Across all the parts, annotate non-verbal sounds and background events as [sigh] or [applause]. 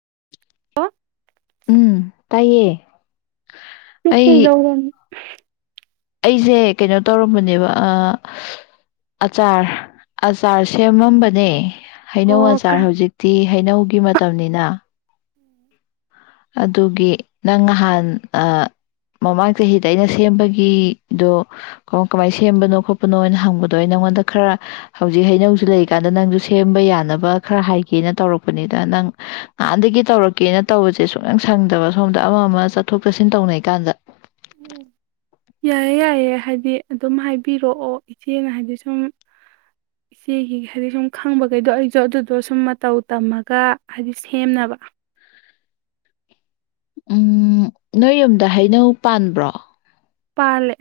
[unintelligible] ꯍꯦꯜ ꯎꯝ ꯇꯥꯏꯌꯦꯌꯦ ꯄꯤꯊꯤ ꯗꯧꯔꯅꯤ [unintelligible] ꯑꯩꯁꯦ ꯀꯩꯅꯣ ꯇꯧꯔꯝꯕꯅꯦꯕ ꯑꯆꯥꯔ ꯑꯆꯥꯔ ꯁꯦꯝꯃꯝꯕꯅꯦ ꯍꯩꯅꯧ ꯑꯣ ꯀ ꯑꯆꯥꯔ ꯍꯧꯖꯤꯛꯇꯤ ꯍꯩꯅꯧꯒꯤ ꯃꯇꯝꯅꯤꯅꯤꯅ ꯑꯗꯨꯒꯤ ꯅꯪ ꯅꯍꯥꯟ ꯃꯃꯥꯡ ꯆꯍꯤꯗ ꯑꯩꯅ ꯁꯦꯝꯕꯒꯤꯗꯣ ꯀ ꯀꯃꯥꯏꯅ ꯁꯦꯝꯕꯅꯣ ꯈꯣꯠꯄꯅꯣꯅ ꯍꯪꯕꯗꯣ ꯑꯩ ꯅꯪꯉꯣꯟꯗ ꯈꯔ ꯍꯧꯖꯤꯛ ꯍꯩꯅꯧꯁꯨ ꯂꯩꯔꯤꯀꯥꯟꯗ ꯅꯪꯁꯨ ꯁꯦꯝꯕ ꯌꯥꯅꯕ ꯈꯔ ꯍꯥꯏꯒꯦꯅ ꯇꯧꯔꯛꯄꯅꯤꯗ ꯅꯪ ꯉꯍꯥꯟꯗꯒꯤ ꯇꯧꯔꯛꯀꯦꯅ ꯇꯧꯕꯁꯦ ꯁꯦ ꯁꯨꯛꯂꯪ ꯁꯪꯗꯕ ꯁꯣꯝꯗ ꯑꯃ ꯑꯃ ꯆꯠꯊꯣꯛ ꯆꯠꯁꯤꯟ ꯇꯧꯅꯩ ꯀꯥꯟꯗ ꯑꯣ ꯌꯥꯏꯌꯦꯦ ꯌꯥꯏꯑꯦ ꯍꯥꯏꯗꯤ ꯑꯗꯨꯝ ꯍꯥꯏꯕꯤꯔꯛꯑꯣ ꯏꯆꯦꯅ ꯍꯥꯏꯗꯤ ꯁꯨꯝ ꯏꯆꯦꯒꯤ ꯍꯥꯏꯗꯤ ꯁꯨꯝ ꯈꯪꯕꯈꯩꯗꯣ ꯑꯩꯁꯨ ꯑꯗꯨꯗꯣ ꯁꯨꯝ ꯃꯇꯧ ꯇꯝꯃꯒ ꯍꯥꯏꯗꯤ ꯁꯦꯝꯅꯕ ꯎꯝ ꯅꯣꯏ ꯌꯨꯝꯗ ꯍꯩꯅꯧ ꯄꯥꯟꯕ꯭ꯔꯣ ꯄꯥꯜꯂꯦ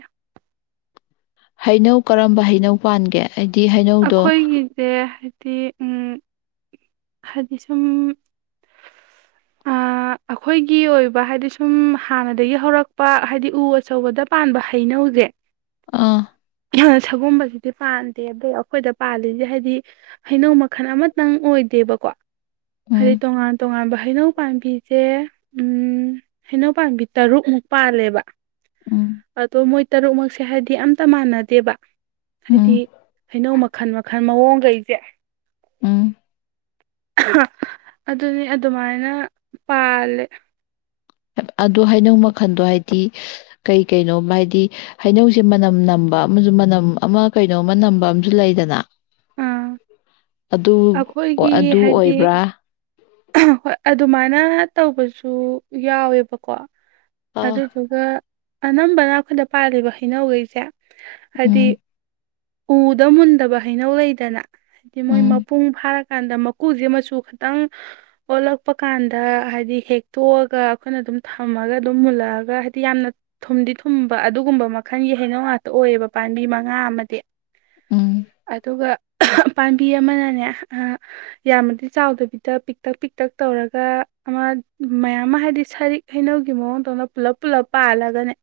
ꯍꯩꯅꯧ ꯀꯔꯝꯕ ꯍꯩꯅꯧ ꯄꯥꯟꯒꯦ ꯑꯩꯗꯤ ꯍꯩꯅꯧꯗꯣ ꯑꯩꯈꯣꯏꯒꯤꯗꯤ ꯍꯥꯏꯗꯤ ꯍꯥꯏꯗꯤ ꯁꯨꯝ ꯑꯩꯈꯣꯏꯒꯤ ꯑꯣꯏꯕ ꯍꯥꯏꯗꯤ ꯁꯨꯝ ꯍꯥꯟꯅꯗꯒꯤ ꯍꯧꯔꯛꯄ ꯍꯥꯏꯗꯤ ꯎ ꯑꯆꯧꯕꯗ ꯄꯥꯟꯕ ꯍꯩꯅꯧꯁꯦ ꯑꯥ ꯁꯒꯨꯝꯕꯁꯤꯗꯤ ꯄꯥꯟꯗꯦ ꯑꯗꯩ ꯑꯩꯈꯣꯏꯗ ꯄꯥꯜꯂꯤꯁꯦ ꯍꯥꯏꯗꯤ ꯍꯩꯅꯧ ꯃꯈꯜ ꯑꯃꯇꯪ ꯑꯣꯏꯗ ꯇꯦꯕꯀꯣ ꯍꯥꯏꯗ ꯎꯝ ꯇꯣꯉꯥꯟ ꯇꯣꯉꯥꯟ ꯍꯩꯅꯧ ꯄꯥꯝꯕꯤꯁꯦ ꯎ ꯍꯩꯅꯧ ꯄꯥꯝꯕꯤ ꯇꯔꯨꯛꯃꯨꯛ ꯄꯥꯜꯂꯦꯕ ꯎꯝ ꯑꯗꯣ ꯃꯣꯏ ꯇꯔꯨꯛꯃꯛꯁꯦ ꯍꯥꯏꯗꯤ ꯑꯝꯇ ꯃꯥꯟꯅꯗꯦꯕ ꯍꯥꯏꯗꯤ ꯎꯝ ꯍꯩꯅꯧ ꯃꯈꯜ ꯃꯈꯜ ꯃꯑꯣꯡꯈꯩꯁꯦ ꯎꯝ ꯑꯗꯨꯅꯤ ꯑꯗꯨꯃꯥꯏꯅ ꯄꯥꯜꯂꯦ ꯑꯗꯣ ꯍꯩꯅꯧ ꯃꯈꯜꯗꯣ ꯍꯥꯏꯗꯤ ꯀꯩ ꯀꯩꯅꯣ ꯍꯥꯏꯗꯤ ꯍꯩꯅꯧꯁꯦ ꯃꯅꯝ ꯅꯝꯕ ꯑꯃꯁꯨ ꯃꯅꯝ ꯑꯃ ꯀꯩꯅꯣꯃ ꯅꯝꯕ ꯑꯃꯁꯨ ꯂꯩꯗꯅ ꯑꯥ ꯑꯗꯨ ꯑꯩꯈꯣꯏꯒꯤ ꯑꯗꯨ ꯍꯥꯏꯗꯤ ꯑꯣꯏꯕ꯭ꯔꯥ ꯍꯣꯏ ꯑꯗꯨꯃꯥꯏꯅ ꯇꯧꯕꯁꯨ ꯌꯥꯎꯋꯦꯕꯀꯣ ꯑꯥ ꯑꯗꯨꯗꯨꯒ ꯑꯅꯝꯕꯅ ꯑꯩꯈꯣꯏꯗ ꯄꯥꯜꯂꯤꯕ ꯍꯩꯅꯧꯈꯩꯁꯦ ꯍꯥꯏꯗꯤ ꯎꯝ ꯎꯗ ꯃꯨꯟꯗꯕ ꯍꯩꯅꯧ ꯂꯩꯗꯅ ꯍꯥꯏꯗꯤ ꯃꯣꯏ ꯎꯝ ꯃꯄꯨꯡ ꯐꯥꯔꯀꯥꯟꯗ ꯁ꯭ꯀꯨꯜꯁꯦ ꯑꯃꯁꯨ ꯈꯤꯇꯪ ꯑꯣꯜꯂꯛꯄ ꯀꯥꯟꯗ ꯍꯥꯏꯗꯤ ꯍꯦꯛꯇꯣꯛꯑꯒ ꯑꯩꯈꯣꯏꯅ ꯑꯗꯨꯝ ꯊꯝꯃꯒ ꯑꯗꯨꯝ ꯃꯨꯜꯂꯛꯑꯒ ꯍꯥꯏꯗꯤ ꯌꯥꯝꯅ ꯊꯨꯝꯗꯤ ꯊꯨꯝꯕ ꯑꯗꯨꯒꯨꯝꯕ ꯃꯈꯜꯒꯤ ꯍꯩꯅꯧ ꯉꯥꯛꯇ ꯑꯣꯏꯌꯦꯕ ꯄꯥꯝꯕꯤ ꯃꯉꯥ ꯑꯃꯗꯤ ꯎꯝ ꯑꯗꯨꯒ ꯄꯥꯝꯕꯤ ꯑꯃꯅꯅꯦ ꯌꯥꯝꯃꯗꯤ ꯆꯥꯎꯗꯕꯤꯗ ꯄꯤꯛꯇꯛ ꯄꯤꯛꯇꯛ ꯇꯧꯔꯒ ꯑꯃ ꯃꯌꯥꯝ ꯑꯃ ꯍꯥꯏꯗꯤ ꯁꯔꯤꯛ ꯍꯩꯅꯧꯒꯤ ꯃꯑꯣꯡꯗꯧꯅ ꯄꯨꯜꯂꯞ ꯄꯨꯜꯂꯞ ꯄꯥꯜꯂꯒꯅꯦ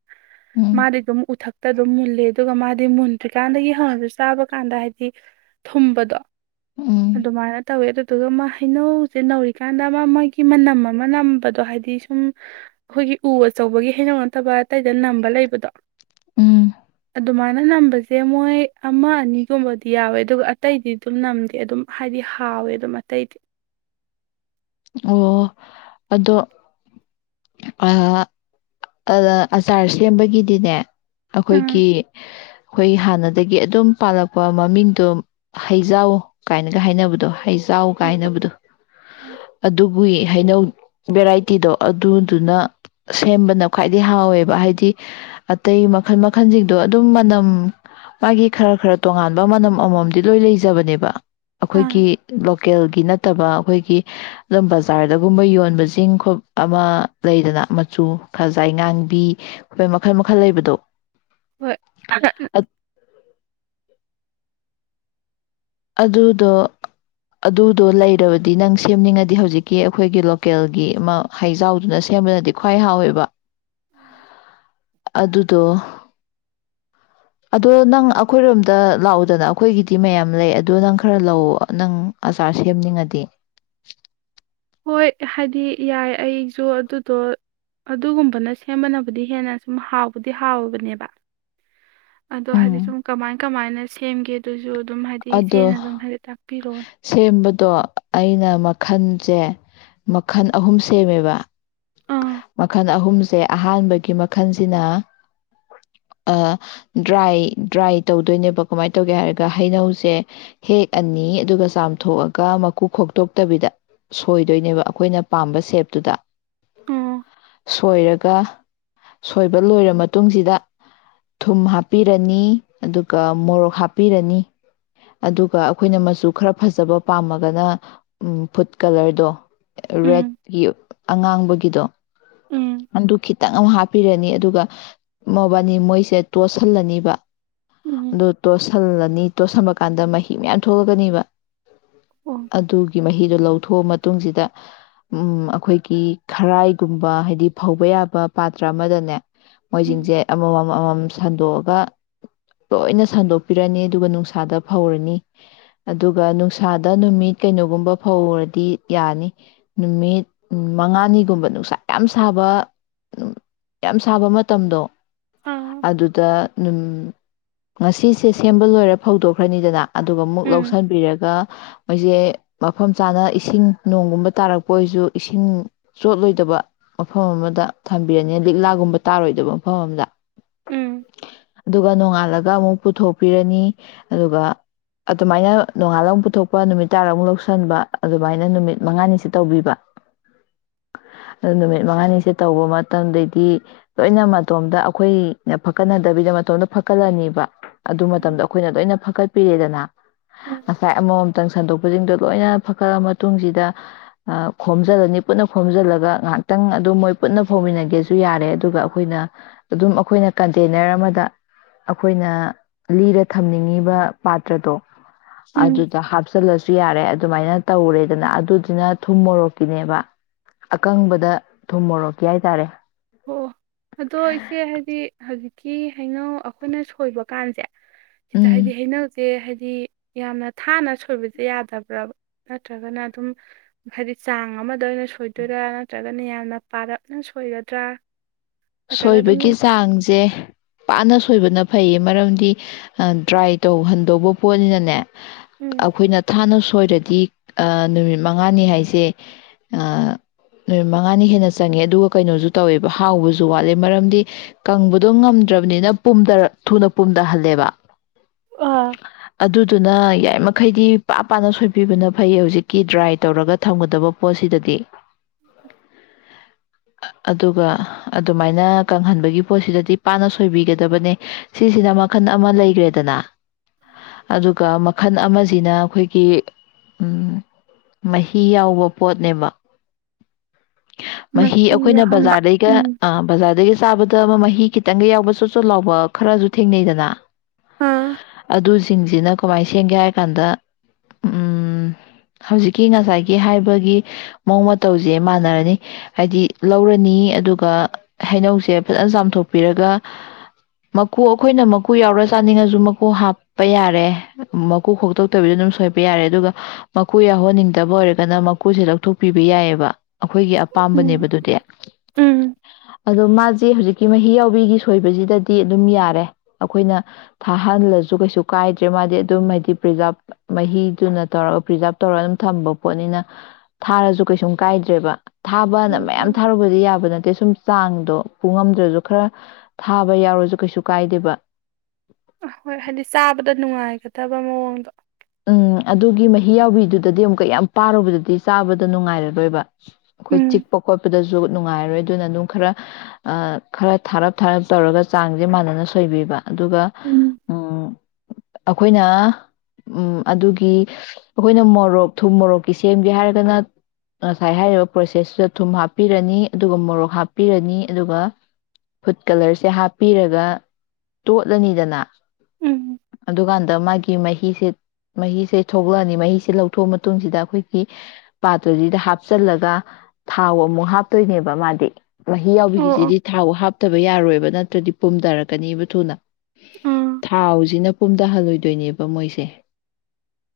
ꯎꯝ ꯃꯥꯗꯤꯒꯝ ꯎꯊꯛꯛꯇ ꯑꯗꯨꯝ ꯃꯨꯜꯂꯦ ꯑꯗꯨꯒ ꯃꯥꯗꯤ ꯃꯨꯟꯗ꯭ꯔꯤꯀꯥꯟꯗꯒꯤ ꯍꯧꯪꯉꯁꯨ ꯆꯥꯕ ꯀꯥꯟꯗ ꯍꯥꯏꯗꯤ ꯊꯨꯝꯕꯗꯣ ꯎꯝ ꯑꯗꯨꯃꯅ ꯇꯧꯋꯦ ꯑꯗꯨꯗꯨꯒ ꯃꯥ ꯍꯩꯅꯧ ꯁꯦ ꯅꯧꯔꯤꯀꯥꯟꯗ ꯑꯃ ꯃꯣꯏꯒꯤ ꯃꯅꯝ ꯑꯃ ꯅꯝꯕꯗꯣ ꯍꯥꯏꯗꯤ ꯁꯨꯝ ꯑꯩꯈꯣꯏꯒꯤ ꯎ ꯑꯆꯧꯕꯒꯤ ꯍꯩꯅꯧ ꯅꯠꯇꯕ ꯍꯥꯏꯔꯗꯤ ꯁꯤꯗ ꯅꯝꯕ ꯂꯩꯕꯗꯣ ꯎꯝ ꯑꯗꯨ ꯃꯥꯅ ꯅꯝꯕ ꯁꯦ ꯃꯣꯏ ꯑꯃ ꯑꯅꯤꯒꯨꯝꯕꯗꯤ ꯌꯥꯎꯋꯦ ꯑꯗꯨꯒ ꯑꯇꯩꯗꯤ ꯑꯗꯨꯝ ꯅꯝꯗꯦ ꯑꯗꯨꯝ ꯍꯥꯏꯗꯤ ꯍꯥꯎꯋꯦ ꯑꯗꯨꯝ ꯑꯇꯩꯗꯤ ꯑꯣ ꯑꯗꯣ ꯑ ꯑ ꯑꯆꯥꯔꯁ ꯁꯦꯝꯕꯒꯤꯗꯤꯅꯦ ꯎꯝ ꯑꯩꯈꯣꯏꯒꯤ ꯑꯩꯈꯣꯏ ꯍꯥꯟꯅꯗꯒꯤ ꯑꯗꯨꯝ ꯄꯥꯜꯂꯛꯄ ꯃꯃꯤꯡꯗꯣ ꯍꯩꯖꯥꯎ ꯀꯥꯏꯅꯒ ꯍꯥꯏꯅꯕꯗꯣ ꯍꯖ ꯆꯥꯎ ꯍꯣꯏ ꯀꯥꯏꯅꯕꯗꯣ ꯍꯣꯏ ꯑꯗꯨ ꯕꯨꯏ ꯍꯩꯅꯧ ꯚꯦꯔꯥꯏꯇꯤꯗꯣ ꯑꯗꯨꯗꯨꯅ ꯁꯦꯝꯕꯅ ꯈ꯭ꯋꯥꯏꯗꯩ ꯍꯥꯎꯋꯦꯕ ꯍꯥꯏꯗꯤ ꯑꯇꯩ ꯃꯈꯜ ꯃꯈꯜꯁꯤꯡꯗꯣ ꯑꯗꯨꯝ ꯃꯅꯝ ꯃꯥꯒꯤ ꯈꯔ ꯈꯔ ꯇꯣꯉꯥꯟꯕ ꯃꯅꯝ ꯑꯃꯃꯝꯗꯤ ꯂꯣꯏ ꯂꯩꯖꯕꯅꯦꯕ ꯑꯥ ꯑꯩꯈꯣꯏꯒꯤ ꯂꯣꯀꯦꯜꯒꯤ ꯅꯠꯇꯕ ꯑꯩꯈꯣꯏꯒꯤ ꯑꯗꯨꯝ ꯕꯖꯥꯔꯗꯒꯨꯝꯕ ꯌꯣꯟꯕꯁꯤꯡ ꯈꯣ ꯑꯃ ꯂꯩꯗꯅ ꯃꯆꯨ ꯈꯖꯥꯏ ꯉꯥꯡꯕꯤ ꯑꯩꯣꯏ ꯃꯈꯜ ꯃꯈꯜ ꯂꯩꯕꯗꯣ ꯍꯣꯏ [unintelligible] ꯑꯗꯨꯗꯣ ꯑꯗꯨꯗꯣ ꯂꯩꯔꯕꯗꯤ ꯅꯪ ꯁꯦꯝꯅꯤꯡꯉꯗꯤ ꯍꯧꯖꯤꯛꯀꯤ ꯑꯩꯈꯣꯏꯒꯤ ꯂꯣꯀꯦꯜꯒꯤ ꯑꯃ ꯍꯩꯖꯥꯎꯗꯨꯅ ꯁꯦꯝꯕꯅꯗꯤ ꯈ꯭ꯋꯥꯏ ꯍꯥꯎꯋꯦꯕ ꯑꯗꯨꯗꯣ ꯑꯗꯣ ꯅꯪ ꯑꯩꯈꯣꯏꯔꯣꯝꯗ ꯂꯥꯛꯎꯗꯅ ꯑꯩꯈꯣꯏꯒꯤꯗꯤ ꯃꯌꯥꯝ ꯂꯩ ꯑꯗꯨꯣ ꯅꯪ ꯈꯔ ꯂꯧ ꯅꯪ ꯑꯆꯥꯔ ꯁꯦꯝꯅꯤꯡꯉꯗꯤ ꯍꯣꯏ ꯍꯥꯏꯗꯤ ꯌꯥꯏ ꯑꯩꯁꯨ ꯑꯗꯨꯗꯣ ꯑꯗꯨꯒꯨꯝꯕꯅ ꯁꯦꯝꯕꯕꯨꯗꯤ ꯍꯦꯟꯅ ꯁꯨꯝ ꯍꯥꯎꯕꯨꯗꯤ ꯍꯥꯎꯕꯅꯦꯕ ꯑꯗꯣ ꯍꯥꯏꯗꯤ ꯎꯝ ꯁꯨꯝ ꯀꯃꯥꯏ ꯀꯃꯥꯏꯅ ꯁꯦꯝꯒꯦ ꯑꯗꯨꯁꯨ ꯑꯗꯣ ꯁꯦꯝꯕꯗꯣ ꯑꯩꯅ ꯃꯈꯜ ꯁꯦ ꯃꯈꯜ ꯑꯍꯨꯝ ꯁꯦꯝꯃꯦꯕ ꯑꯥ ꯃꯈꯜ ꯑꯍꯨꯝꯁꯦ ꯑꯍꯥꯟꯕꯒꯤ ꯃꯈꯜꯁꯤꯅ ꯗ꯭ꯔꯥꯏ ꯗ꯭ꯔꯥꯏ ꯇꯧꯗꯣꯏꯅꯦꯕ ꯀꯃꯥꯏꯅ ꯇꯧꯒꯦ ꯍꯥꯏꯔꯒ ꯍꯩꯅꯧꯁꯦ ꯍꯦꯛꯑꯅꯤ ꯑꯗꯨꯒ ꯆꯥꯝꯊꯣꯛꯑꯒ ꯃꯀꯨ ꯈꯣꯛꯇꯣꯛꯇꯕꯤꯗ ꯁꯣꯏꯗꯣꯏꯅꯦꯕ ꯑꯩꯈꯣꯏꯅ ꯄꯥꯝꯕ ꯁꯦꯞꯇꯨꯗ ꯎꯝ ꯁꯣꯏꯔꯒ ꯁꯣꯏꯕ ꯂꯣꯏꯔ ꯃꯇꯨꯡꯁꯤꯗ ꯊꯨꯝ ꯍꯥꯞꯄꯤꯔꯅꯤ ꯑꯗꯨꯒ ꯃꯣꯔꯣꯛ ꯍꯥꯞꯄꯤꯔꯅꯤ ꯑꯗꯨꯒ ꯑꯩꯈꯣꯏꯅ ꯃꯆꯨ ꯈꯔ ꯐꯖꯕ ꯄꯥꯝꯃꯒꯅ ꯐꯨꯗ ꯀꯂꯔꯗꯣ ꯎꯝ ꯔꯦꯠꯀꯤ ꯑꯉꯥꯡꯕꯒꯤꯗꯣ ꯎꯝ ꯑꯗꯨ ꯈꯤꯇꯪ ꯑꯃ ꯍꯥꯞꯄꯤꯔꯅꯤ ꯑꯗꯨꯒ ꯃꯕꯥꯅꯤ ꯃꯣꯏꯁꯦ ꯇꯣꯠꯁꯤꯜꯂꯅꯤꯕ ꯎꯝ ꯑꯗꯨ ꯇꯣꯠꯁꯤꯜꯂꯅꯤ ꯇꯣ ꯁꯃꯒ ꯀꯥꯟꯗ ꯃꯍꯤ ꯃꯌꯥꯝ ꯊꯣꯛꯂꯛꯀꯅꯦꯕ ꯑꯣ ꯑꯗꯨ ꯃꯍꯤꯗꯣ ꯂꯧꯊꯣꯛꯑ ꯃꯇꯨꯡꯁꯤꯗ ꯎ ꯑꯩꯈꯣꯏꯒꯤ ꯈꯔꯥꯏꯒꯨꯝꯕ ꯍꯥꯏꯗꯤ ꯐꯧꯕ ꯌꯥꯕ ꯄꯥꯇ꯭ꯔ ꯑꯃꯗꯅꯦ ꯎꯝ ꯃꯣꯏꯁꯤꯡꯁꯦ ꯑꯃꯃꯝꯃꯝ ꯁꯟꯗꯣꯛꯑꯒ ꯂꯣꯏꯅ ꯁꯟꯗꯣꯛꯄꯤꯔꯅꯤ ꯑꯗꯨꯒ ꯅꯨꯡꯁꯥꯗ ꯐꯧꯔꯅꯤ ꯑꯗꯨꯒ ꯅꯨꯡꯁꯥꯗ ꯅꯨꯃꯤꯠ ꯀꯩꯅꯣꯒꯨꯝꯕ ꯐꯧꯔꯗꯤ ꯌꯥꯅꯤ ꯅꯨꯃꯤꯠ ꯃꯉꯥꯅꯤꯒꯨꯝꯕ ꯅꯨꯡꯁꯥ ꯌꯥꯝ ꯁꯥꯕ ꯌꯥꯝ ꯁꯥꯕ ꯃꯇꯝꯗꯣ ꯑꯥ ꯑꯗꯨꯗꯝ ꯉꯁꯤꯁꯦ ꯁꯦꯝꯕ ꯂꯣꯏꯔꯦ ꯐꯧꯗꯣꯛ ꯈꯔꯣꯏꯅꯤꯗꯅ ꯑꯗꯨꯒ ꯑꯃꯨꯛ ꯎꯝ ꯂꯧꯁꯤꯟꯕꯤꯔꯒ ꯃꯣꯏꯁꯦ ꯃꯐꯝ ꯆꯥꯅ ꯏꯁꯤꯡ ꯅꯣꯡꯒꯨꯝꯕ ꯇꯥꯔꯛꯄ ꯑꯣꯏꯔꯁꯨ ꯏꯁꯤꯡ ꯆꯣꯠꯂꯣꯏꯗꯕ ꯃꯐꯝ ꯑꯃꯗ ꯊꯝꯕꯤꯔꯅꯤ ꯂꯤꯛꯂꯥꯒꯨꯝꯕ ꯇꯥꯔꯣꯏꯗꯕ ꯃꯐꯝ ꯑꯃꯗ ꯎꯝ ꯑꯗꯨꯒ ꯅꯣꯡꯉꯥꯜꯂꯒ ꯑꯃꯨꯛ ꯄꯨꯊꯣꯛꯄꯤꯔꯅꯤ ꯑꯗꯨꯒ ꯑꯗꯨꯃꯥꯏꯅ ꯅꯣꯡꯉꯥꯜꯂ ꯑꯃꯛ ꯄꯨꯊꯣꯛꯄ ꯅꯨꯃꯤꯠ ꯇꯥꯔꯥ ꯑꯃꯨꯛ ꯂꯧꯁꯟꯕ ꯑꯗꯨꯃꯥꯏꯅ ꯅꯨꯃꯤꯠ ꯃꯉꯥꯅꯤꯁꯦ ꯇꯧꯕꯤꯕ ꯑꯗꯨ ꯅꯨꯃꯤꯠ ꯃꯉꯥꯅꯤꯁꯦ ꯇꯧꯕ ꯃꯇꯝꯗꯩꯗꯤ ꯂꯣꯏꯅ ꯃꯇꯣꯝꯗ ꯑꯩꯈꯣꯏꯅ ꯐꯀꯠꯅꯗꯕꯤꯗ ꯃꯇꯣꯝꯇ ꯐꯛꯀꯠꯂꯅꯤꯕ ꯑꯗꯨ ꯎꯝ ꯃꯇꯝꯗ ꯑꯩꯈꯣꯏꯅ ꯂꯣꯏꯅ ꯍꯥꯀꯠꯄꯤꯔꯦꯗꯅ ꯎꯝ ꯑꯁꯥꯏ ꯑꯃ ꯉꯍꯥꯛꯇꯪ ꯁꯟꯗꯣꯛꯄꯁꯤꯡꯗꯣ ꯂꯣꯏꯅ ꯐꯒꯠꯂ ꯃꯇꯨꯡꯁꯤꯗ ꯈꯣꯝꯖꯤꯜꯂꯅꯤ ꯄꯨꯟꯅ ꯈꯣꯝꯖꯤꯜꯂꯒ ꯉꯥꯏꯍꯥꯛꯇꯪ ꯑꯗꯨꯝ ꯃꯣꯏ ꯄꯨꯟꯅ ꯐꯣꯝꯃꯤꯟꯅꯒꯦꯁꯨ ꯌꯥꯔꯦ ꯑꯗꯨꯒ ꯑꯩꯈꯣꯏꯅ ꯑꯗꯨꯝ ꯑꯩꯈꯣꯏꯅ ꯀꯟꯇꯦꯅꯔ ꯑꯃꯗ ꯑꯩꯈꯣꯏꯅ ꯂꯤꯗ ꯊꯝꯅꯤꯡꯉꯤ ꯄꯥꯇ꯭ꯔ ꯇꯣ ꯎꯝ ꯑꯗꯨꯗ ꯍꯥꯞꯁ ꯂꯁꯤ ꯌꯥꯔꯦ ꯑꯗꯨꯃꯥꯏꯅ ꯇꯧꯔꯦꯗꯅ ꯑꯗꯨꯗꯨꯅ ꯊꯨꯝ ꯃꯣꯔꯣꯛꯀꯤꯅꯦꯕ ꯑꯀꯪꯕꯗ ꯊꯨꯝ ꯃꯣꯔꯣꯛꯀꯤ ꯍꯥꯏꯇꯥꯔꯦ ꯑꯣ ꯑꯗꯣ ꯏꯆꯦ ꯍꯥꯏꯗꯤ ꯍꯧꯖꯤꯛꯀꯤ ꯍꯩꯅꯧ ꯑꯩꯈꯣꯏꯅ ꯁꯣꯏꯕ ꯀꯥꯟꯁꯦ ꯁꯤꯈꯤꯗ ꯎꯝ ꯍꯥꯏꯗꯤ ꯍꯩꯅꯜꯁꯦ ꯍꯥꯏꯗꯤ ꯗꯤ ꯌꯥꯝꯅ ꯊꯥꯅ ꯁꯣꯏꯕꯁꯦ ꯌꯥꯗꯕ꯭ꯔꯕ ꯅꯠꯇ꯭ꯔꯒꯅ ꯑꯗꯨꯝ ꯍꯥꯏꯗꯤ ꯆꯥꯡ ꯑꯃꯗ ꯑꯣꯏꯅ ꯁꯣꯏꯗꯣꯏꯔꯥ ꯅꯠꯇ꯭ꯔꯒꯅ ꯌꯥꯝꯅ ꯄꯥꯔꯞꯅ ꯁꯣꯏꯒ ꯇ꯭ꯔꯥ ꯁꯣꯏꯕꯒꯤ ꯆꯥꯡꯁꯦ ꯄꯥꯅ ꯁꯣꯏꯕꯅ ꯐꯩꯌꯦ ꯃꯔꯝꯗꯤ ꯗ꯭ꯔꯥꯏ ꯇꯧꯍꯟꯗꯧꯕ ꯄꯣꯠꯅꯤꯅꯅꯦ ꯎꯝ ꯑꯩꯈꯣꯏꯅ ꯊꯥꯅ ꯁꯣꯏꯔꯦꯗꯤ ꯅꯨꯃꯤꯠ ꯃꯉꯥꯅꯤ ꯍꯥꯏꯁꯦ ꯅꯨꯃꯤꯠ ꯃꯉꯥꯅꯤ ꯍꯦꯟꯅ ꯆꯪꯉꯦ ꯑꯗꯨꯒ ꯀꯩꯅꯣꯁꯨ ꯇꯧꯋꯦꯕ ꯍꯥꯎꯕꯁꯨ ꯨ ꯋꯥꯠꯂꯦ ꯃꯔꯝꯗꯤ ꯀꯪꯕꯗꯣ ꯉꯝꯗ꯭ꯔꯕꯅꯤꯅ ꯊꯨꯅ ꯄꯨꯝꯊꯍꯜꯂꯦꯕ ꯑꯥ ꯑꯗꯨꯗꯨꯅ ꯌꯥꯏ ꯃꯈꯩꯗꯤ ꯄꯥꯞ ꯄꯥꯅ ꯁꯣꯏꯕꯤꯕꯅ ꯐꯩꯌꯦ ꯍꯧꯖꯤꯛꯀꯤ ꯗ꯭ꯔꯥꯏ ꯇꯧꯔꯒ ꯊꯝꯒꯗꯕ ꯄꯣꯠꯁꯤꯗꯗꯤ ꯎ ꯑꯗꯨꯒ ꯑꯗꯨꯃꯥꯏꯅ ꯀꯪꯍꯟꯕꯒꯤ ꯄꯣꯠꯁꯤꯗꯗꯤ ꯄꯥꯅ ꯁꯣꯏꯕꯤꯒꯗꯕꯅꯦ ꯁꯤꯁꯤꯅ ꯃꯈꯜ ꯑꯃ ꯂꯩꯈ꯭ꯔꯦꯗꯅ ꯑꯗꯨꯒ ꯃꯈꯜ ꯑꯃꯁꯤꯅ ꯑꯩꯈꯣꯏꯒꯤ ꯎ ꯃꯍꯤ ꯌꯥꯎꯕ ꯄꯣꯠꯅꯦꯕ ꯃꯍꯤ ꯑꯩꯈꯣꯏꯅ ꯌꯥꯎꯍꯟꯕ ꯕꯖꯥꯔꯗꯩꯒ ꯎꯝ ꯑ ꯁ ꯑ ꯑꯗꯨꯗꯒꯤꯒꯤ ꯁꯥꯕꯗ ꯍꯤ ꯈꯤꯇꯪꯒ ꯌꯥꯎꯕ ꯆꯣꯠ ꯆꯣꯠ ꯂꯥꯎꯕ ꯈꯔꯁꯨ ꯊꯦꯡꯅꯩꯗꯅ ꯑꯥ ꯑꯗꯨꯁꯤꯡꯁꯤꯅ ꯀꯃꯥꯏꯅ ꯁꯦꯝꯒꯦ ꯍꯥꯏ ꯀꯥꯟꯗ ꯍꯧꯖꯤꯛꯀꯤ ꯉꯁꯥꯏꯒꯤ ꯍꯥꯏꯕꯒꯤ ꯃꯑꯣꯡ ꯃꯇꯧꯁꯦ ꯃꯥꯟꯅꯔꯅꯤ ꯍꯥꯏꯗꯤ ꯂꯧꯔꯅꯤ ꯑꯗꯨꯒ ꯍꯩꯅꯧꯁꯦ ꯐꯖꯅ ꯆꯥꯝꯊꯣꯛꯄꯤꯔꯒ ꯃꯀꯨ ꯑꯩꯈꯣꯏꯅ ꯃꯀꯨ ꯌꯥꯎꯔ ꯆꯥꯅꯤꯡꯉꯁꯨ ꯃꯀꯨ ꯍꯥꯞꯄ ꯌꯥꯔꯦ ꯃꯀꯨ ꯈꯣꯛꯇꯣꯛꯇꯕꯤꯗ ꯑꯗꯨꯝ ꯁꯣꯏꯄ ꯌꯥꯔꯦ ꯑꯗꯨꯒ ꯃꯀꯨ ꯌꯥꯎꯍꯟꯅꯤꯡꯗꯕ ꯑꯣꯏꯔꯒꯅ ꯃꯀꯨꯁꯦ ꯂꯧꯊꯣꯛꯄꯤꯕ ꯌꯥꯏꯑꯕ ꯑꯩꯈꯣꯏꯒꯤ ꯑꯄꯥꯝꯕꯅꯦꯕ ꯎꯝ ꯑꯗꯨꯗꯤ ꯎꯝ ꯑꯗꯣ ꯃꯥꯁꯦ ꯍꯧꯖꯤꯛꯀꯤ ꯃꯍꯤ ꯌꯥꯎꯕꯤꯒꯤ ꯁꯣꯏꯕꯁꯤꯗꯗꯤ ꯑꯗꯨꯝ ꯌꯥꯔꯦ ꯑꯩꯈꯣꯏꯅ ꯊꯥꯍꯜꯂꯁꯨ ꯀꯩꯁꯨ ꯀꯥꯏꯗ꯭ꯔꯦ ꯃꯥꯗꯤ ꯑꯗꯨꯝ ꯍꯥꯏꯗꯤ ꯄ꯭ꯔꯤꯖꯥꯕ ꯃꯍꯤꯗꯨꯅ ꯇꯧꯔꯒ ꯄ꯭ꯔꯤꯖꯥꯕ ꯇꯧꯔ ꯑꯗꯨꯝ ꯊꯝꯕ ꯄꯣꯠꯅꯤꯅ ꯊꯥꯔꯁꯨ ꯀꯩꯁꯨꯝ ꯀꯥꯏꯗ꯭ꯔꯦꯕ ꯊꯥꯕꯅ ꯎꯝ ꯃꯌꯥꯝ ꯎꯝ ꯊꯥꯔꯨꯕꯗꯤ ꯌꯥꯕ ꯅꯠꯇꯦ ꯁꯨꯝ ꯆꯥꯡꯗꯣ ꯄꯨꯡꯉꯝꯗ꯭ꯔꯁꯨ ꯈꯔ ꯊꯥꯕ ꯌꯥꯎꯔꯁꯨ ꯀꯩꯁꯨ ꯀꯥꯏꯗꯦꯕ ꯑꯍꯣꯏ ꯍꯥꯏꯗꯤ ꯆꯥꯕꯗ ꯅꯨꯡꯉꯥꯏꯒꯗꯕ ꯃꯑꯣꯡꯗꯣ ꯎꯝ ꯑꯗꯨꯒꯤ ꯃꯍꯤ ꯌꯥꯎꯕꯤꯗꯨꯗꯗꯤ ꯑꯃꯨꯛꯀ ꯌꯥꯝ ꯄꯥꯔꯨꯕꯗꯗꯤ ꯆꯥꯕꯗ ꯅꯨꯡꯉꯥꯏꯔꯔꯣꯏꯕ ꯑꯩꯈꯣꯏ ꯎꯝ ꯆꯤꯛꯄ ꯈꯣꯠꯄꯗꯁꯨ ꯅꯨꯡꯉꯥꯏꯔꯣꯏ ꯑꯗꯨꯅ ꯑꯗꯨꯝ ꯈꯔ ꯈꯔ ꯊꯥꯔꯞ ꯊꯥꯔꯞ ꯇꯧꯔꯒ ꯆꯥꯡꯁꯦ ꯃꯥꯟꯅꯅ ꯁꯣꯏꯕꯤꯕ ꯑꯗꯨꯒ ꯎꯝ ꯑꯩꯈꯣꯏꯅ ꯎꯝ ꯑꯗꯨꯒꯤ ꯑꯩꯈꯣꯏꯅ ꯃꯣꯔꯣꯛ ꯊꯨꯝ ꯃꯣꯔꯣꯛꯀꯤ ꯁꯦꯝꯒꯦ ꯍꯥꯏꯔꯒꯅ ꯉꯁꯥꯏ ꯍꯥꯏꯔꯤꯕ ꯄ꯭ꯔꯣꯁꯦꯁꯇꯨꯗ ꯊꯨꯝ ꯍꯥꯞꯄꯤꯔꯅꯤ ꯑꯗꯨꯒ ꯃꯣꯔꯣꯛ ꯍꯥꯞꯄꯤꯔꯅꯤ ꯑꯗꯨꯒ ꯐꯨꯗ ꯀꯂꯔꯁꯦ ꯍꯥꯞꯄꯤꯔꯒ ꯇꯣꯠꯂꯅꯤꯗꯅ ꯎꯝ ꯗꯨꯀꯥꯟꯗ ꯃꯥꯒꯤ ꯃꯍꯤꯁꯤ ꯃꯍꯤꯁꯦ ꯊꯣꯛꯂꯛꯑꯅꯤ ꯃꯍꯤꯁꯦ ꯂꯧꯊꯣꯛꯑ ꯃꯇꯨꯡꯁꯤꯗ ꯑꯩꯈꯣꯏꯒꯤ ꯄꯥꯇꯔꯤꯗ ꯍꯥꯞꯆꯜꯂꯒ ꯊꯥꯎ ꯑꯃꯨꯛ ꯍꯥꯞꯇꯣꯏꯅꯦꯕ ꯃꯥꯗꯤ ꯃꯍꯤ ꯑꯣ ꯑꯣ ꯌꯥꯎꯕꯤꯒꯤꯁꯤꯗꯤ ꯊꯥꯎ ꯍꯥꯞꯇꯕ ꯌꯥꯔꯣꯏꯕ ꯅꯠꯇ ꯭ꯔꯗꯤ ꯄꯨꯝꯊꯔꯛꯀꯅꯦꯕ ꯊꯨꯅ ꯑꯥ ꯊꯥꯎꯁꯤꯅ ꯄꯨꯝꯊꯍꯜꯂꯣꯏꯗꯣꯏꯅꯦꯕ ꯃꯣꯏꯁꯦ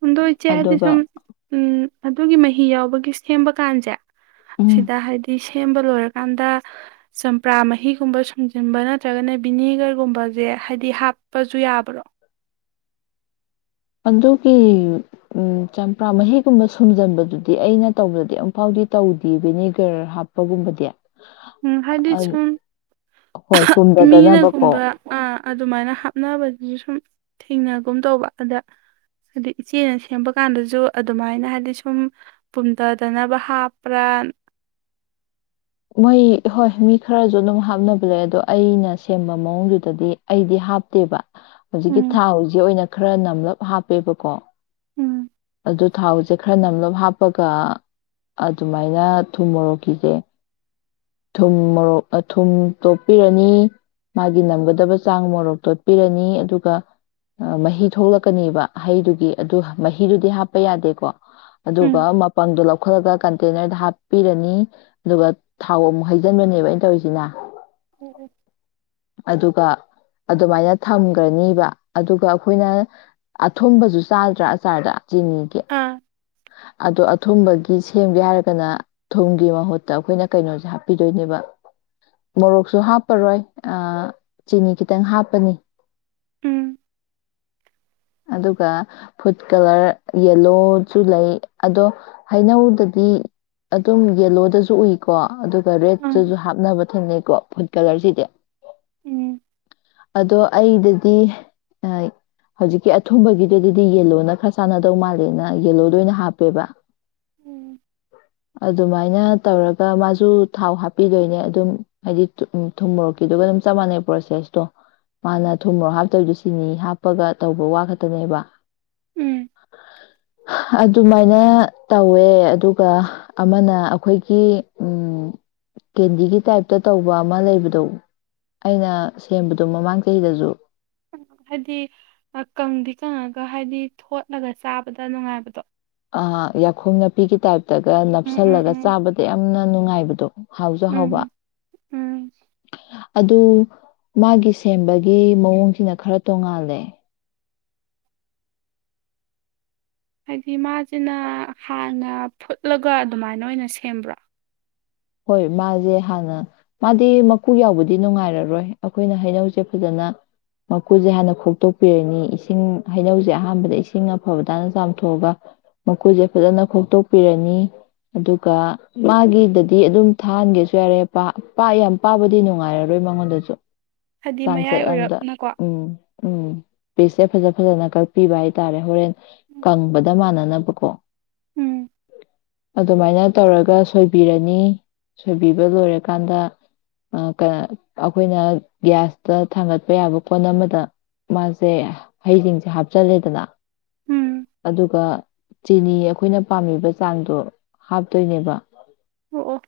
ꯍꯗꯣ ꯏꯆꯦ ꯍꯥꯏꯗꯤ ꯑꯗꯨꯒ ꯁꯨꯝ ꯎꯝ ꯑꯗꯨꯒꯤ ꯃꯍꯤ ꯌꯥꯎꯕꯒꯤ ꯁꯦꯝꯕ ꯀꯥꯟꯁꯦ ꯎꯝ ꯁꯤꯗ ꯍꯥꯏꯗꯤ ꯁꯦꯝꯕ ꯂꯣꯏꯔꯀꯥꯟꯗ ꯆꯝꯄ꯭ꯔꯥ ꯃꯍꯤꯒꯨꯝꯕ ꯁꯨꯝꯖꯤꯟꯕ ꯅꯠꯇ꯭ꯔꯒꯅ ꯚꯕꯤꯅꯦꯒꯔꯒꯨꯝꯕꯁꯦ ꯍꯥꯏꯕꯗꯤ ꯍꯥꯞꯄꯁꯨ ꯌꯥꯕ꯭ꯔꯣ ꯑꯗꯨꯒꯤ ꯆꯝꯄ꯭ꯔꯥ ꯃꯍꯤꯒꯨꯝꯕ ꯁꯨꯝꯖꯤꯟꯕꯗꯨꯗꯤ ꯑꯩꯅ ꯇꯧꯕꯗꯗꯤ ꯑꯃꯨꯛꯐꯥꯎꯗꯤ ꯇꯧꯗꯦ ꯚꯦꯅꯦꯒꯔ ꯍꯥꯞꯄꯒꯨꯝꯕꯗꯤ ꯎꯝ ꯍꯥꯏꯗꯤ ꯁꯨꯝ ꯍꯣꯏ ꯄꯨꯝꯊꯗꯅꯕꯀꯣ ꯃꯤꯅꯒꯨꯝꯕ ꯑ ꯑꯗꯨꯃꯥꯏꯅ ꯍꯥꯞꯅꯕꯗꯨꯁꯨ ꯁꯨꯝ ꯊꯦꯡꯅꯒꯨꯝ ꯇꯧꯕ ꯑꯗ ꯍꯥꯏꯗꯤ ꯏꯆꯦꯅ ꯁꯦꯝꯕ ꯀꯥꯟꯗꯁꯨ ꯑꯗꯨꯃꯥꯏꯅ ꯍꯥꯏꯗꯤ ꯁꯨꯝ ꯄꯨꯝꯊꯗꯅꯕ ꯍꯥꯞꯄ꯭ꯔꯥ ꯃꯣꯏ ꯍꯣꯏ ꯃꯤ ꯈꯔꯁꯨ ꯑꯗꯨꯝ ꯍꯥꯞꯅꯕ ꯂꯩ ꯑꯗꯣ ꯑꯩꯅ ꯁꯦꯝꯕ ꯃꯑꯣꯡꯗꯨꯗꯗꯤ ꯑꯩꯗꯤ ꯍꯥꯞꯇꯦꯕ ꯍꯧꯖꯤꯛꯀꯤ ꯎꯝ ꯊꯥꯎꯁꯛ ꯑꯣꯏꯅ ꯈꯔ ꯅꯝꯂꯞ ꯍꯥꯞꯄꯦꯕꯀꯣ ꯎꯝ ꯑꯗꯨ ꯊꯥꯎꯁꯦ ꯈꯔ ꯅꯝꯂꯞ ꯍꯥꯞ ꯍꯥꯞꯄꯒ ꯑꯗꯨꯃꯥꯏꯅ ꯊꯨꯝꯃꯣꯔꯣꯛꯈꯤꯁꯦ ꯊꯨꯝ ꯃꯣꯔꯣꯛ ꯊꯨꯝ ꯇꯣꯠꯄꯤꯔꯅꯤ ꯃꯥꯒꯤ ꯅꯝꯒꯗꯕ ꯆꯥꯡ ꯃꯣꯔꯣꯛ ꯇꯣꯠꯄꯤꯔꯅꯤ ꯑꯗꯨꯒ ꯃꯍꯤ ꯊꯣꯛꯂꯛꯀꯅꯦꯕ ꯍꯩꯗꯨꯒꯤ ꯑꯗꯨ ꯃꯍꯤꯗꯨꯗꯤ ꯍꯥꯞꯄ ꯌꯥꯗꯦꯀꯣ ꯑꯗꯨꯒ ꯎꯝ ꯃꯄꯜꯗꯣ ꯂꯧ ꯂꯧꯈꯠꯂꯒ ꯀꯟꯇꯦꯅꯔꯗ ꯍꯥꯞꯄꯤꯔꯅꯤ ꯑꯗꯨꯒ ꯊꯥꯎ ꯑꯃꯨꯛ ꯍꯩꯖꯤꯟꯕꯅꯦꯕ ꯑꯩꯅ ꯇꯧꯔꯤꯁꯤꯅ ꯎꯝ ꯎꯝ ꯑꯗꯨꯒ ꯑꯗꯨꯃꯥꯏꯅ ꯊꯝꯒ꯭ꯔꯅꯤꯕ ꯑꯗꯨꯒ ꯑꯩꯈꯣꯏꯅ ꯑꯊꯨꯝꯕꯖꯨ ꯆꯥꯗ꯭ꯔꯥ ꯑꯆꯥꯔꯗ ꯆꯤꯅꯤꯒꯤ ꯑꯥ ꯑꯗꯣ ꯑꯊꯨꯝꯕꯒꯤ ꯁꯦꯝꯒꯦ ꯍꯥꯏꯔꯒꯅ ꯊꯨꯝꯒꯤ ꯃꯍꯨꯠꯇ ꯑꯩꯈꯣꯏꯅ ꯀꯩꯅꯣꯁꯦ ꯍꯥꯞꯄꯤꯗꯣꯏꯅꯦꯕ ꯃꯣꯔꯣꯛꯁꯨ ꯍꯥꯞꯄꯔꯣꯏ ꯑ ꯆꯤꯅꯤ ꯈꯤꯇꯪ ꯍꯥꯞꯄꯅꯤ ꯎꯝ ꯑꯗꯨꯒ ꯐꯨꯗ ꯀꯂꯔ ꯌꯦꯜꯂꯣꯁꯨ ꯂꯩ ꯑꯗꯣ ꯍꯩꯅꯧꯗꯗꯤ ꯑꯗꯨꯝ ꯌꯦꯜꯂꯣꯗꯁꯨ ꯎꯏꯀꯣ ꯔꯦꯠꯇꯁꯨ ꯎꯝ ꯍꯥꯞꯅꯕ ꯊꯦꯡꯅꯩ ꯀꯣ ꯐꯨꯗ ꯀꯂꯔꯁꯤꯗꯤ ꯎꯝ ꯑꯗꯣ ꯑꯩꯗꯗꯤ ꯑ ꯍꯧꯖꯤꯛꯀꯤ ꯑꯊꯨꯝꯕꯒꯤꯗꯗꯤ ꯌꯦꯂꯣꯅ ꯈꯔ ꯆꯥꯟꯅꯗꯧ ꯃꯥꯜꯂꯦꯅ ꯌꯦꯂꯣꯗ ꯑꯣꯏꯅ ꯍꯥꯞꯄꯦꯕ ꯎꯝ ꯑꯗꯨꯃꯥꯏꯅ ꯇꯧꯔꯒ ꯃꯥꯁꯨ ꯊꯥꯎ ꯍꯥꯞꯄꯤꯗꯣꯏꯅꯦ ꯑꯗꯨꯝ ꯍꯥꯏꯗꯤ ꯊꯨꯝ ꯊꯨꯝ ꯃꯣꯔꯣꯛ ꯀꯤꯗꯨꯒ ꯑꯗꯨꯝ ꯆꯞ ꯃꯥꯟꯅꯩ ꯄ꯭ꯔꯣꯁꯦꯁꯇꯣ ꯃꯥꯅ ꯊꯨꯝꯃꯔꯣꯛ ꯍꯥꯞꯇꯕꯤ ꯆꯤꯅꯤ ꯍꯥꯞꯄꯒ ꯇꯧꯕ ꯋꯥ ꯈꯛꯇꯅꯦꯕ ꯍ ꯎꯝ ꯍ ꯍ ꯑꯗꯨꯃꯥꯏꯅ ꯇꯧꯋꯦ ꯑꯗꯨꯒ ꯑꯃꯅ ꯑꯩꯈꯣꯏꯒꯤ ꯎꯝ ꯀꯦꯟꯗꯤꯒꯤ ꯇꯥꯏꯞꯇ ꯇꯧꯕ ꯑꯃ ꯂꯩꯕꯗꯣ ꯑꯩꯅ ꯁꯦꯝꯕꯗꯣ ꯃꯃꯥꯡ ꯆꯍꯤꯗꯁꯨ ꯍꯥꯏꯗꯤ ꯀꯪꯗꯤ ꯀꯪꯉꯒ ꯍꯥꯏꯗꯤ ꯊꯣꯠꯂꯒ ꯆꯥꯕꯗ ꯅꯨꯡꯉꯥꯏꯕꯗꯣ ꯑ ꯌꯥꯈꯣꯡ ꯅꯞꯄꯤꯒꯤ ꯇꯥꯏꯞ ꯇꯒ ꯎꯝ ꯎꯝ ꯅꯞꯁꯤꯜꯂꯒ ꯎꯝ ꯆꯥꯕꯗ ꯌꯥꯝꯅ ꯅꯨꯡꯉꯥꯏꯕꯗꯣ ꯍꯥꯎꯖ ꯍꯥꯎꯕ ꯎꯝ ꯎꯝ ꯑꯗꯨ ꯃꯥꯒꯤ ꯁꯦꯝꯕꯒꯤ ꯃꯑꯣꯡꯁꯤꯅ ꯈꯔ ꯇꯣꯡꯉꯥꯜꯂꯦ ꯍꯥꯏꯗꯤ ꯃꯥꯖꯤꯅ ꯍꯥꯟꯅ ꯐꯨꯠꯂꯒ ꯑꯗꯨꯃꯥꯏꯅ ꯑꯣꯏꯅ ꯁꯦꯝꯕ꯭ꯔꯣ ꯍꯣꯏ ꯃꯥꯁꯦ ꯍꯥꯟꯅ ꯃꯥꯗꯤ ꯃꯀꯨ ꯌꯥꯎꯕꯗꯤ ꯅꯨꯡꯉꯥꯏꯔꯔꯣꯏ ꯑꯩꯈꯣꯏꯅ ꯍꯩꯅꯧꯁꯦ ꯐꯖꯅ ꯃꯀꯨꯁꯦ ꯍꯥꯟꯅ ꯈꯣꯛꯇꯣꯛꯄꯤꯔꯅꯤ ꯏꯁꯤꯡ ꯍꯩꯅꯧꯁꯦ ꯑꯍꯥꯟꯕꯗ ꯏꯁꯤꯡ ꯑꯐꯕꯗ ꯍꯥꯟꯅ ꯆꯥꯝꯊꯣꯛꯑꯒ ꯃꯀꯨꯁꯦ ꯐꯖꯅ ꯈꯣꯛꯇꯣꯛꯄꯤꯔꯅꯤ ꯑꯗꯨꯒ ꯃꯥꯒꯤꯗꯗꯤ ꯗꯤ ꯑꯗꯨꯝ ꯊꯥꯍꯟꯒꯦꯁꯨ ꯌꯥꯔꯦ ꯄꯥ ꯄꯥ ꯌꯥꯝ ꯄꯥꯕꯗꯤ ꯅꯨꯡꯉꯥꯏꯔꯔꯣꯏ ꯃꯉꯣꯟꯗꯁꯨ ꯍꯥꯏꯗꯤ ꯃꯌꯥꯏ ꯆꯥꯡꯆꯠ ꯑꯝꯗ ꯑꯣꯏꯔꯞꯅꯀꯣ ꯎꯝ ꯎꯝ ꯄꯤꯁꯁꯦ ꯐꯖ ꯐꯖꯅ ꯀꯛꯄꯤꯕ ꯍꯥꯏꯇꯥꯔꯦ ꯍꯣꯔꯦꯟ ꯀꯪꯕꯗꯥ ꯃꯥꯟꯅ ꯅꯕꯀꯣ ꯎꯝ ꯑꯗꯨꯃꯥꯏꯅ ꯇꯧꯔꯒ ꯁꯣꯏꯕꯤꯔꯅꯤ ꯅꯤ ꯁꯣꯏꯕꯤꯕ ꯂꯣꯏꯔꯀꯥꯟꯗ ꯑ ꯀ ꯑꯩꯈꯣꯏꯅ ꯒ꯭ꯌꯥꯁꯇ ꯊꯥꯡꯒꯠꯄ ꯌꯥꯕ ꯄꯣꯣꯟ ꯑꯃꯗ ꯃꯥꯁꯦ ꯍꯩꯁꯤꯡꯁꯦ ꯍꯥꯞꯆꯜꯂꯦꯗꯅ ꯎꯝ ꯑꯗꯨꯒ ꯆꯤꯅꯤ ꯑꯩꯈꯣꯏꯅ ꯄꯥꯝꯃꯤꯕ ꯆꯥꯡꯗꯣ ꯍꯥꯞꯇꯣꯏꯅꯦꯕ ꯑꯣ ꯑꯣ